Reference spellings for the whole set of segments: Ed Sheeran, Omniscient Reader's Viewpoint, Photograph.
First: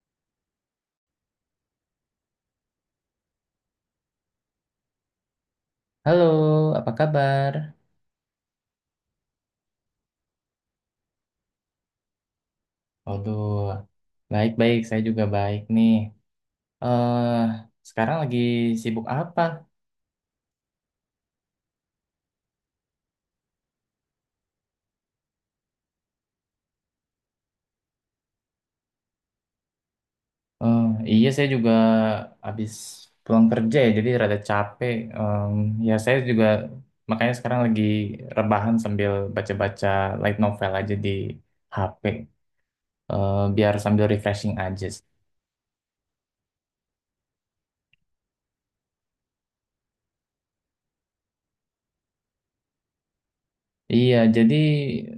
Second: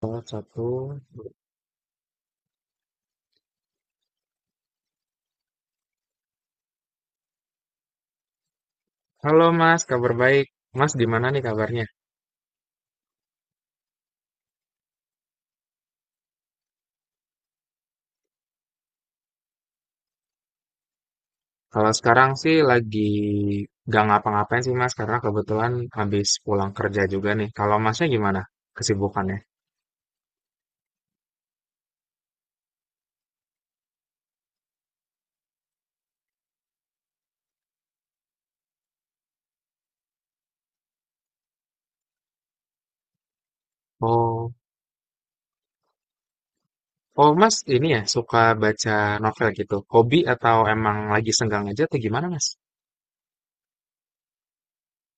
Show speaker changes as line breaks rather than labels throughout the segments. Salah satu.
Halo, apa kabar?
Halo Mas, kabar baik. Mas, gimana nih kabarnya?
Waduh, baik-baik. Saya juga baik nih. Eh, Sekarang lagi sibuk apa?
Kalau sekarang sih lagi gak ngapa-ngapain sih Mas, karena kebetulan habis pulang kerja juga nih. Kalau Masnya gimana kesibukannya?
Eh, iya, saya juga habis pulang kerja ya, jadi rada capek. Ya, saya juga makanya sekarang lagi rebahan sambil baca-baca light novel aja di HP. Biar sambil refreshing
Oh,
aja.
oh, Mas ini ya suka baca novel gitu. Hobi atau emang lagi senggang aja atau gimana Mas?
Iya, jadi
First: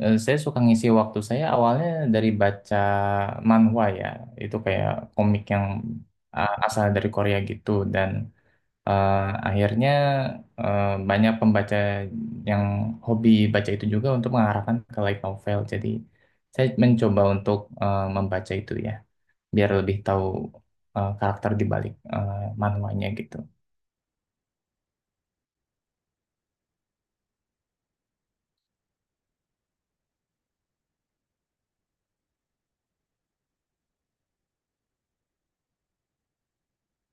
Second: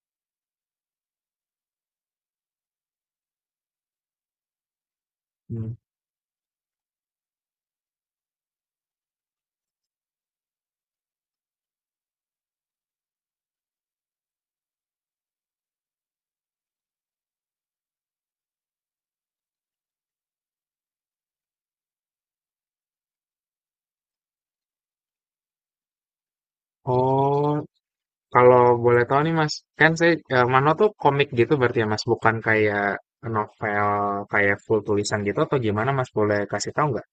saya suka ngisi waktu saya awalnya dari baca manhwa ya, itu kayak komik yang
Hmm.
asal dari Korea gitu dan eh, akhirnya eh, banyak pembaca yang hobi baca itu juga untuk mengarahkan ke light novel. Jadi saya mencoba untuk membaca itu ya, biar lebih tahu karakter di balik manhwanya gitu.
Oh, kalau boleh tahu nih Mas, kan saya Mano tuh komik gitu berarti ya Mas, bukan kayak novel kayak full tulisan gitu atau gimana Mas? Boleh kasih tahu nggak?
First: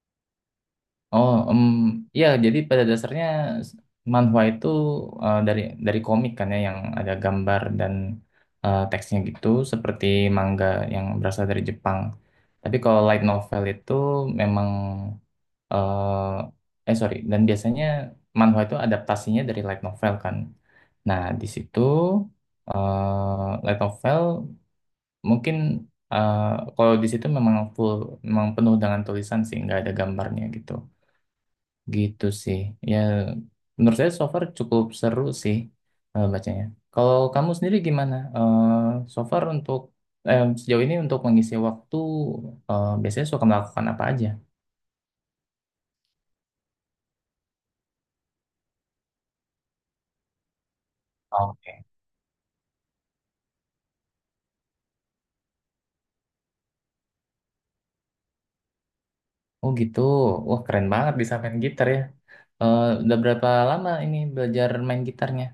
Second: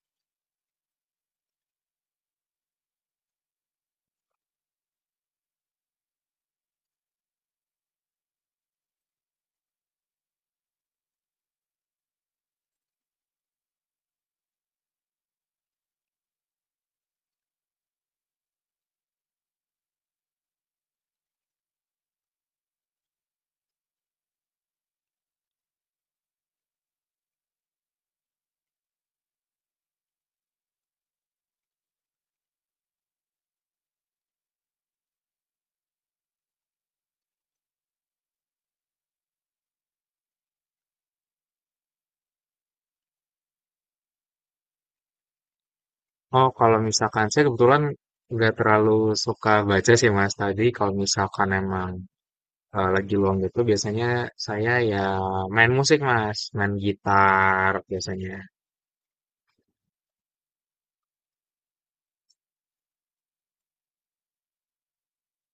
Oh, ya. Jadi pada dasarnya s- manhwa itu eh, dari dari komik kan ya, yang ada gambar dan teksnya gitu, seperti manga yang berasal dari Jepang. Tapi kalau light novel itu memang sorry, dan biasanya manhwa itu adaptasinya dari light novel kan. Nah, di situ light novel mungkin eh, kalau di situ memang full, memang penuh dengan tulisan sih, nggak ada gambarnya gitu. Gitu sih. Ya, menurut saya so far cukup seru sih bacanya. Kalau kamu sendiri gimana? So far untuk sejauh ini untuk mengisi waktu biasanya suka melakukan apa aja?
Oh, kalau misalkan saya kebetulan nggak terlalu suka baca sih Mas tadi. Kalau misalkan
Oke.
emang lagi luang gitu, biasanya saya ya main musik Mas, main gitar biasanya.
Oh gitu. Wah keren banget bisa main gitar ya. Eh udah berapa lama ini belajar main gitarnya?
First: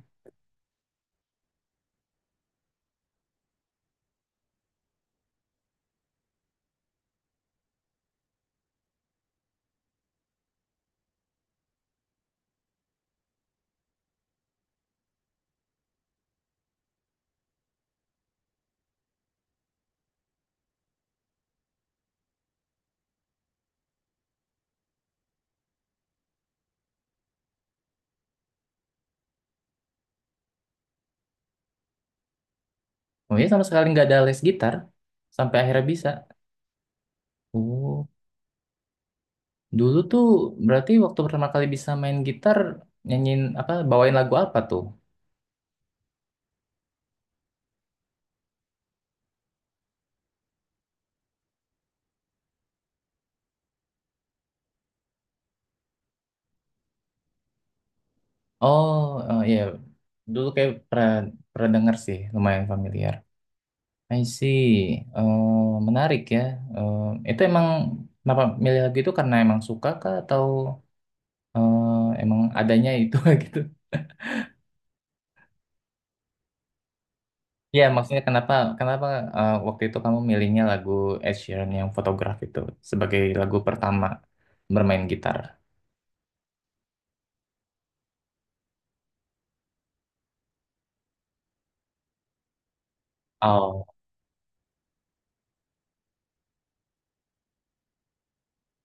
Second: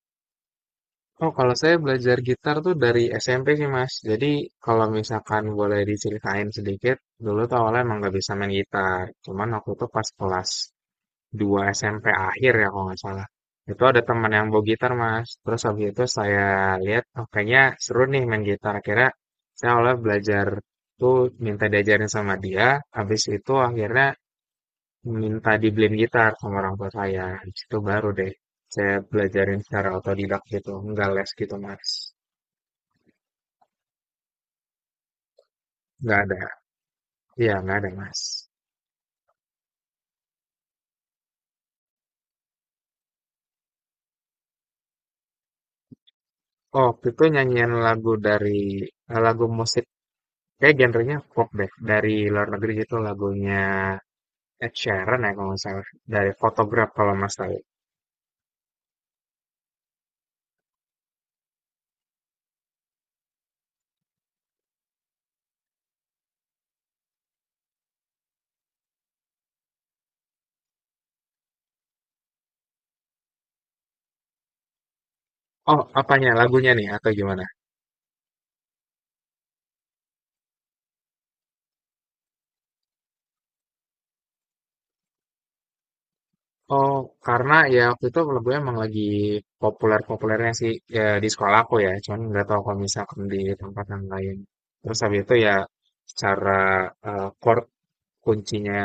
Oh, kalau saya belajar gitar tuh dari SMP sih Mas. Jadi kalau misalkan boleh diceritain sedikit, dulu tuh awalnya emang nggak bisa main gitar. Cuman aku tuh pas kelas dua SMP akhir ya kalau nggak salah. Itu ada teman yang bawa gitar mas. Terus habis itu saya lihat, oh kayaknya seru nih main gitar. Akhirnya saya oleh belajar tuh minta diajarin sama dia. Habis itu akhirnya minta dibeliin gitar sama orang tua saya. Habis itu baru deh saya belajarin secara otodidak gitu. Nggak les gitu mas.
Oh ya sama sekali nggak ada les gitar sampai akhirnya bisa.
Nggak ada. Iya nggak ada
Oh,
mas.
dulu tuh berarti waktu pertama kali bisa main gitar nyanyiin apa bawain lagu apa tuh?
Oh, waktu itu nyanyian lagu dari lagu musik kayak genrenya pop deh dari luar negeri itu lagunya Ed Sheeran ya kalau nggak salah dari Photograph kalau Mas tahu.
Oh, iya. Dulu kayak pernah dengar sih, lumayan familiar. I see. Eh, Menarik ya. Eh, itu emang kenapa milih lagu itu karena emang suka kah atau emang adanya itu gitu?
Oh, apanya lagunya nih atau gimana?
Ya, maksudnya kenapa kenapa waktu itu kamu milihnya lagu Ed Sheeran yang Photograph itu sebagai lagu pertama bermain gitar?
Oh, karena ya waktu itu lagunya emang lagi populer-populernya sih ya, di sekolah aku ya. Cuman nggak tahu kalau misalkan di tempat yang lain. Terus habis itu ya secara chord kuncinya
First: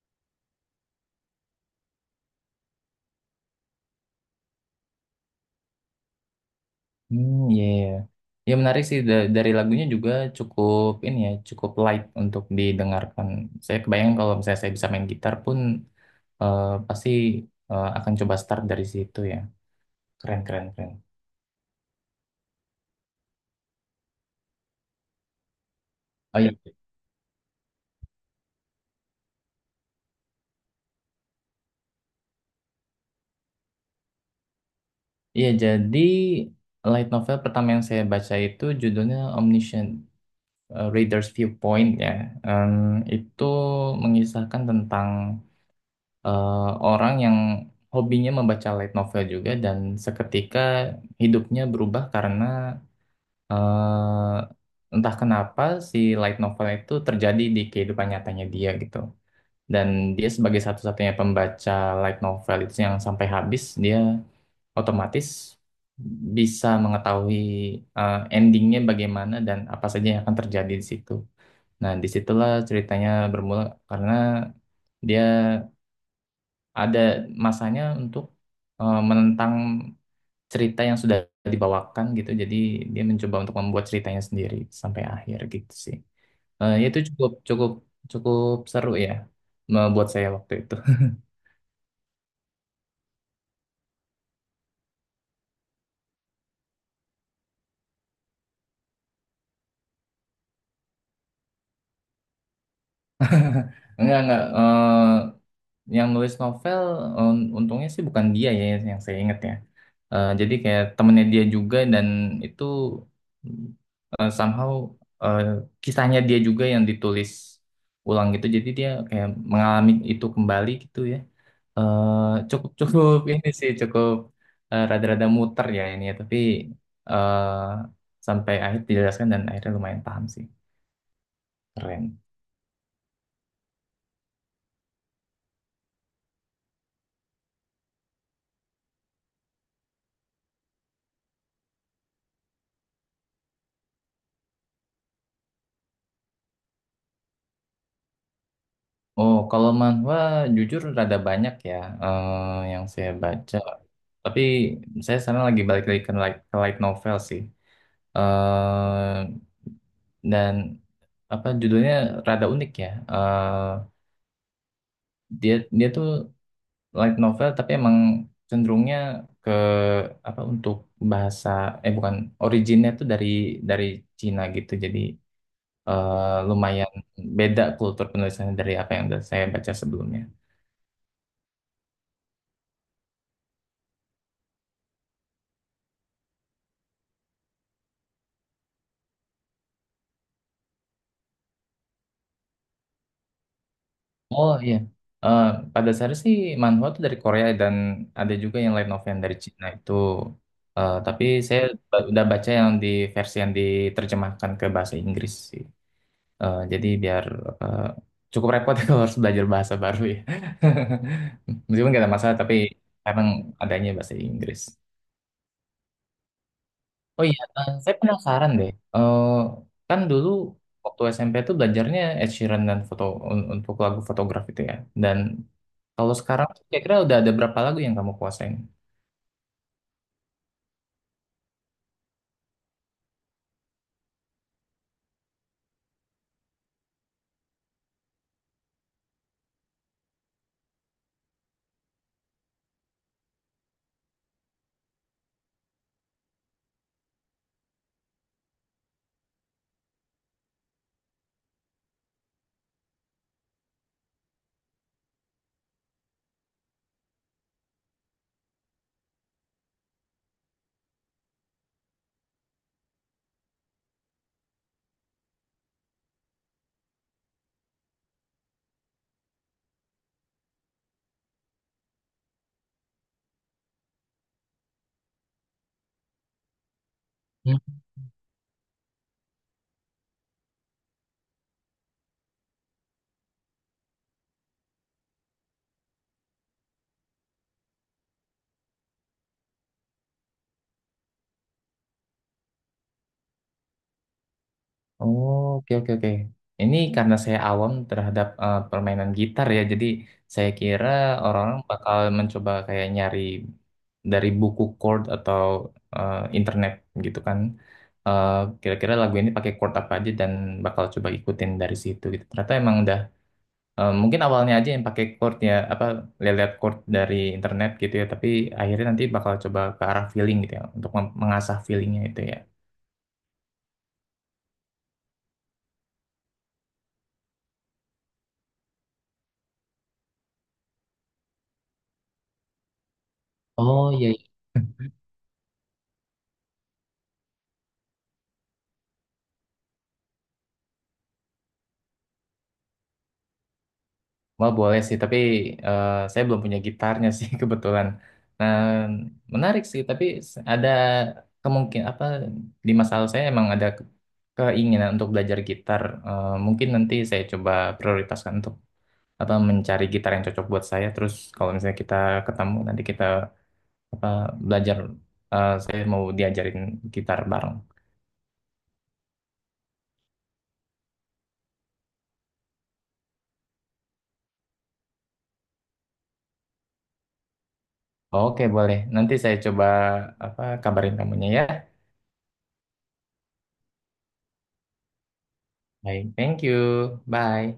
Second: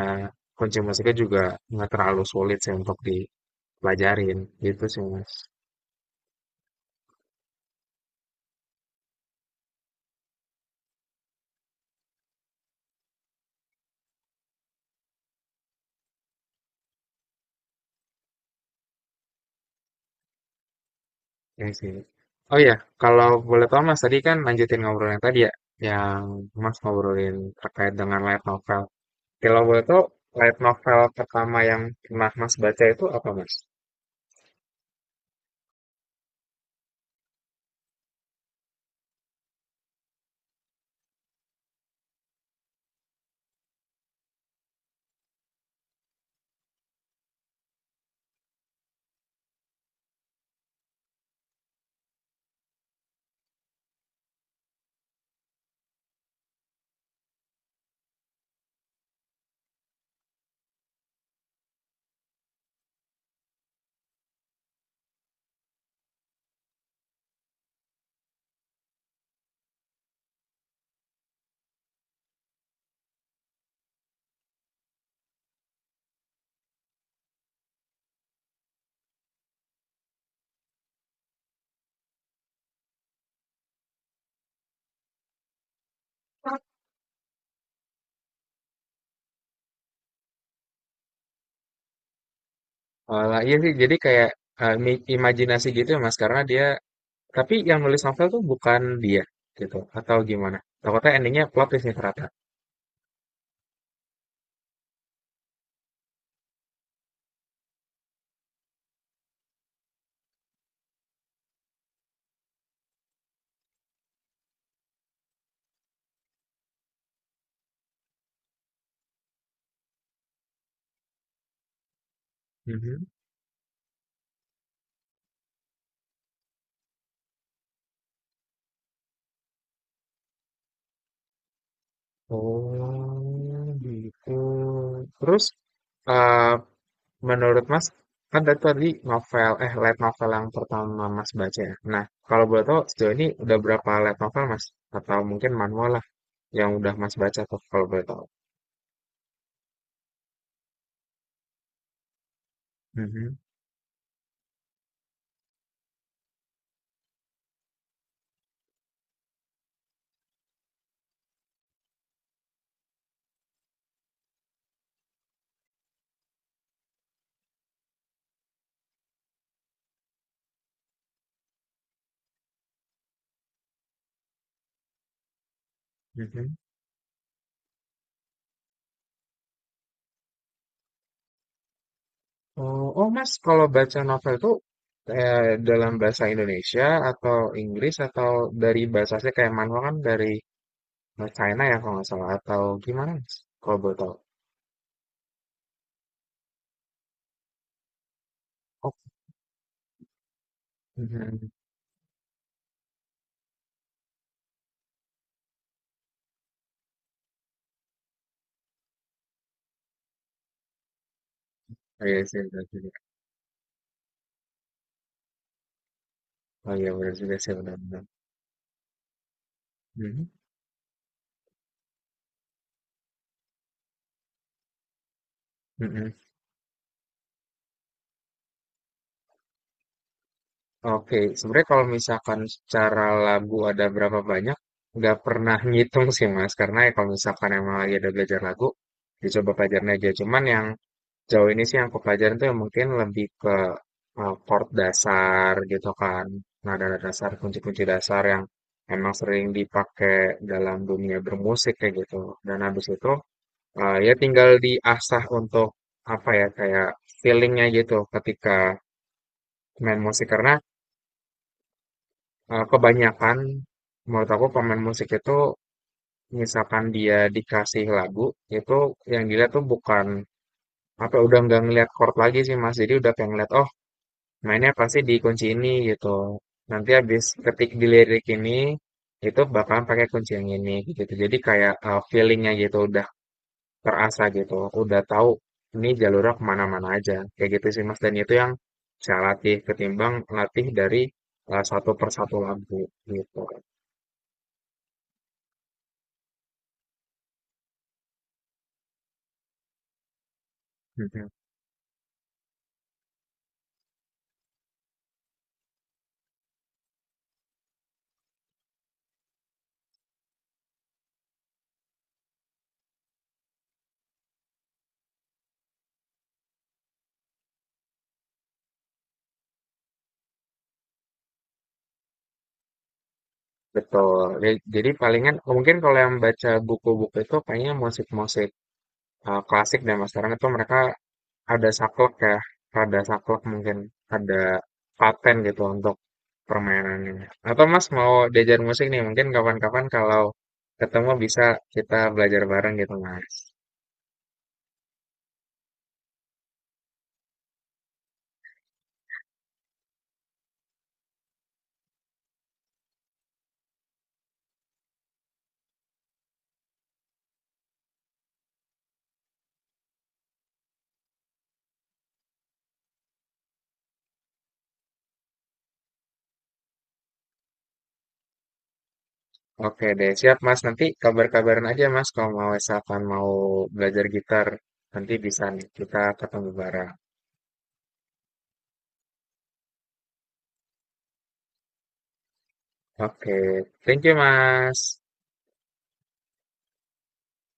kunci musiknya juga nggak terlalu sulit sih untuk dipelajarin gitu sih Mas.
Hmm, ya, iya. Ya menarik sih dari lagunya juga cukup ini ya, cukup light untuk didengarkan. Saya kebayang kalau misalnya saya bisa main gitar pun pasti akan coba start dari situ ya. Keren, keren, keren.
Ya sih. Oh iya, kalau boleh tahu Mas tadi kan lanjutin ngobrol yang tadi ya yang
Oh iya.
Mas ngobrolin terkait dengan light novel. Kalau boleh tahu, light novel pertama yang pernah Mas baca itu apa, Mas?
Iya, jadi light novel pertama yang saya baca itu judulnya Omniscient Reader's Viewpoint ya. Em, itu mengisahkan tentang eh, orang yang hobinya membaca light novel juga dan seketika hidupnya berubah karena entah kenapa si light novel itu terjadi di kehidupan nyatanya dia gitu. Dan dia sebagai satu-satunya pembaca light novel itu yang sampai habis, dia otomatis bisa mengetahui endingnya bagaimana dan apa saja yang akan terjadi di situ. Nah, disitulah ceritanya bermula karena dia ada masanya untuk menentang cerita yang sudah dibawakan gitu. Jadi dia mencoba untuk membuat ceritanya sendiri sampai akhir gitu sih. Ya itu cukup cukup cukup seru ya membuat saya waktu itu.
Malah iya sih, jadi kayak imajinasi gitu ya, Mas, karena dia tapi yang nulis novel tuh bukan dia gitu atau gimana? Takutnya endingnya plot twist nih ternyata.
Enggak. Yang nulis novel untungnya sih bukan dia ya yang saya ingat ya. Jadi kayak temennya dia juga dan itu somehow eh, kisahnya dia juga yang ditulis ulang gitu. Jadi dia kayak mengalami itu kembali gitu ya. Eh cukup
Mhm.
cukup ini sih cukup rada-rada muter ya ini ya. Tapi eh sampai akhir dijelaskan dan akhirnya lumayan paham sih. Keren.
Oh, gitu. Terus eh, menurut Mas, kan tadi tadi novel, eh light novel yang pertama Mas baca ya. Nah, kalau boleh tahu sejauh ini udah berapa light novel Mas? Atau mungkin manual lah yang udah Mas baca tuh kalau boleh tahu.
Oh, kalau manhwa jujur rada banyak ya eh, yang saya
Mhm,
baca. Tapi saya sekarang lagi balik lagi ke light novel sih. eh dan apa judulnya rada unik ya. Dia dia tuh light novel tapi emang cenderungnya ke apa untuk bahasa bukan originnya tuh dari Cina gitu. Jadi eh,
mhm.
lumayan beda kultur penulisannya dari apa yang udah saya baca sebelumnya.
Oh, Mas, kalau baca novel tuh eh, dalam bahasa Indonesia atau Inggris atau dari bahasanya kayak manual kan dari China ya kalau nggak salah atau gimana Mas? Kalau boleh tahu.
Oh iya. Eh, Pada dasarnya sih manhwa itu dari Korea dan ada juga yang light
Oh,
novel yang dari Cina itu. Tapi
mhm.
saya udah baca yang di versi yang diterjemahkan ke bahasa Inggris sih. Jadi biar eh, cukup repot ya kalau harus belajar bahasa baru ya. Meskipun gak
Oh,
ada
iya
masalah,
sih,
tapi
benar juga.
kadang adanya bahasa Inggris.
Oh iya benar
Oh
juga
iya,
sih
saya
benar-benar.
penasaran deh. Eh, Kan dulu
Mhm,
waktu SMP itu belajarnya Ed Sheeran dan foto untuk lagu fotograf itu ya. Dan
mhm.
kalau sekarang tuh kira-kira udah ada berapa lagu yang kamu kuasain?
Oke, sebenarnya kalau misalkan secara lagu ada berapa banyak, nggak pernah ngitung sih Mas, karena ya kalau misalkan emang lagi ada belajar lagu, dicoba pelajarin aja. Cuman yang jauh ini sih yang aku pelajarin tuh yang mungkin lebih ke chord dasar gitu kan, nada-nada dasar, kunci-kunci dasar yang emang sering dipakai dalam dunia bermusik kayak gitu. Dan habis itu ya tinggal diasah untuk apa ya kayak feelingnya gitu ketika main musik karena kebanyakan menurut aku pemain musik itu misalkan dia dikasih lagu itu yang dilihat tuh bukan apa ya, udah nggak ngeliat chord lagi sih Mas jadi udah pengen ngeliat oh mainnya pasti di kunci ini gitu nanti habis ketik di lirik ini itu bakalan pakai kunci yang ini gitu jadi kayak feelingnya gitu udah terasa gitu udah tahu ini jalurnya kemana-mana aja kayak gitu sih Mas dan itu yang saya latih ketimbang latih dari satu persatu lagu gitu.
Oh, oke oke oke. Ini karena saya awam terhadap permainan gitar ya, jadi saya kira
Hmm.
orang-orang bakal mencoba kayak nyari dari buku chord atau internet gitu kan. Eh, Kira-kira lagu ini pakai chord apa aja dan bakal coba ikutin dari situ gitu. Ternyata emang udah mungkin awalnya aja yang pakai chord ya apa lihat chord dari internet gitu ya, tapi akhirnya nanti bakal coba ke arah feeling gitu ya untuk mengasah feelingnya itu ya.
Betul. Ya, jadi palingan mungkin kalau yang baca buku-buku itu kayaknya musik-musik klasik dan mas sekarang itu mereka ada saklek ya, ada saklek mungkin
Oh iya.
ada paten gitu untuk permainannya. Atau mas mau diajar musik nih mungkin kapan-kapan kalau ketemu bisa kita belajar bareng gitu mas.
Wah boleh sih, tapi saya belum punya gitarnya sih kebetulan. Nah, menarik sih, tapi ada kemungkinan apa di masa lalu saya emang ada keinginan untuk belajar gitar. Mungkin nanti saya coba prioritaskan untuk apa mencari gitar yang cocok buat saya. Terus kalau misalnya kita ketemu nanti kita apa belajar, saya mau diajarin gitar bareng.
Oke deh, siap mas. Nanti kabar-kabaran aja mas kalau mau misalkan mau belajar gitar nanti bisa nih kita ketemu bareng.
Oke boleh, nanti saya coba apa kabarin kamunya ya.
Oke, thank you mas.
Baik, thank you, bye.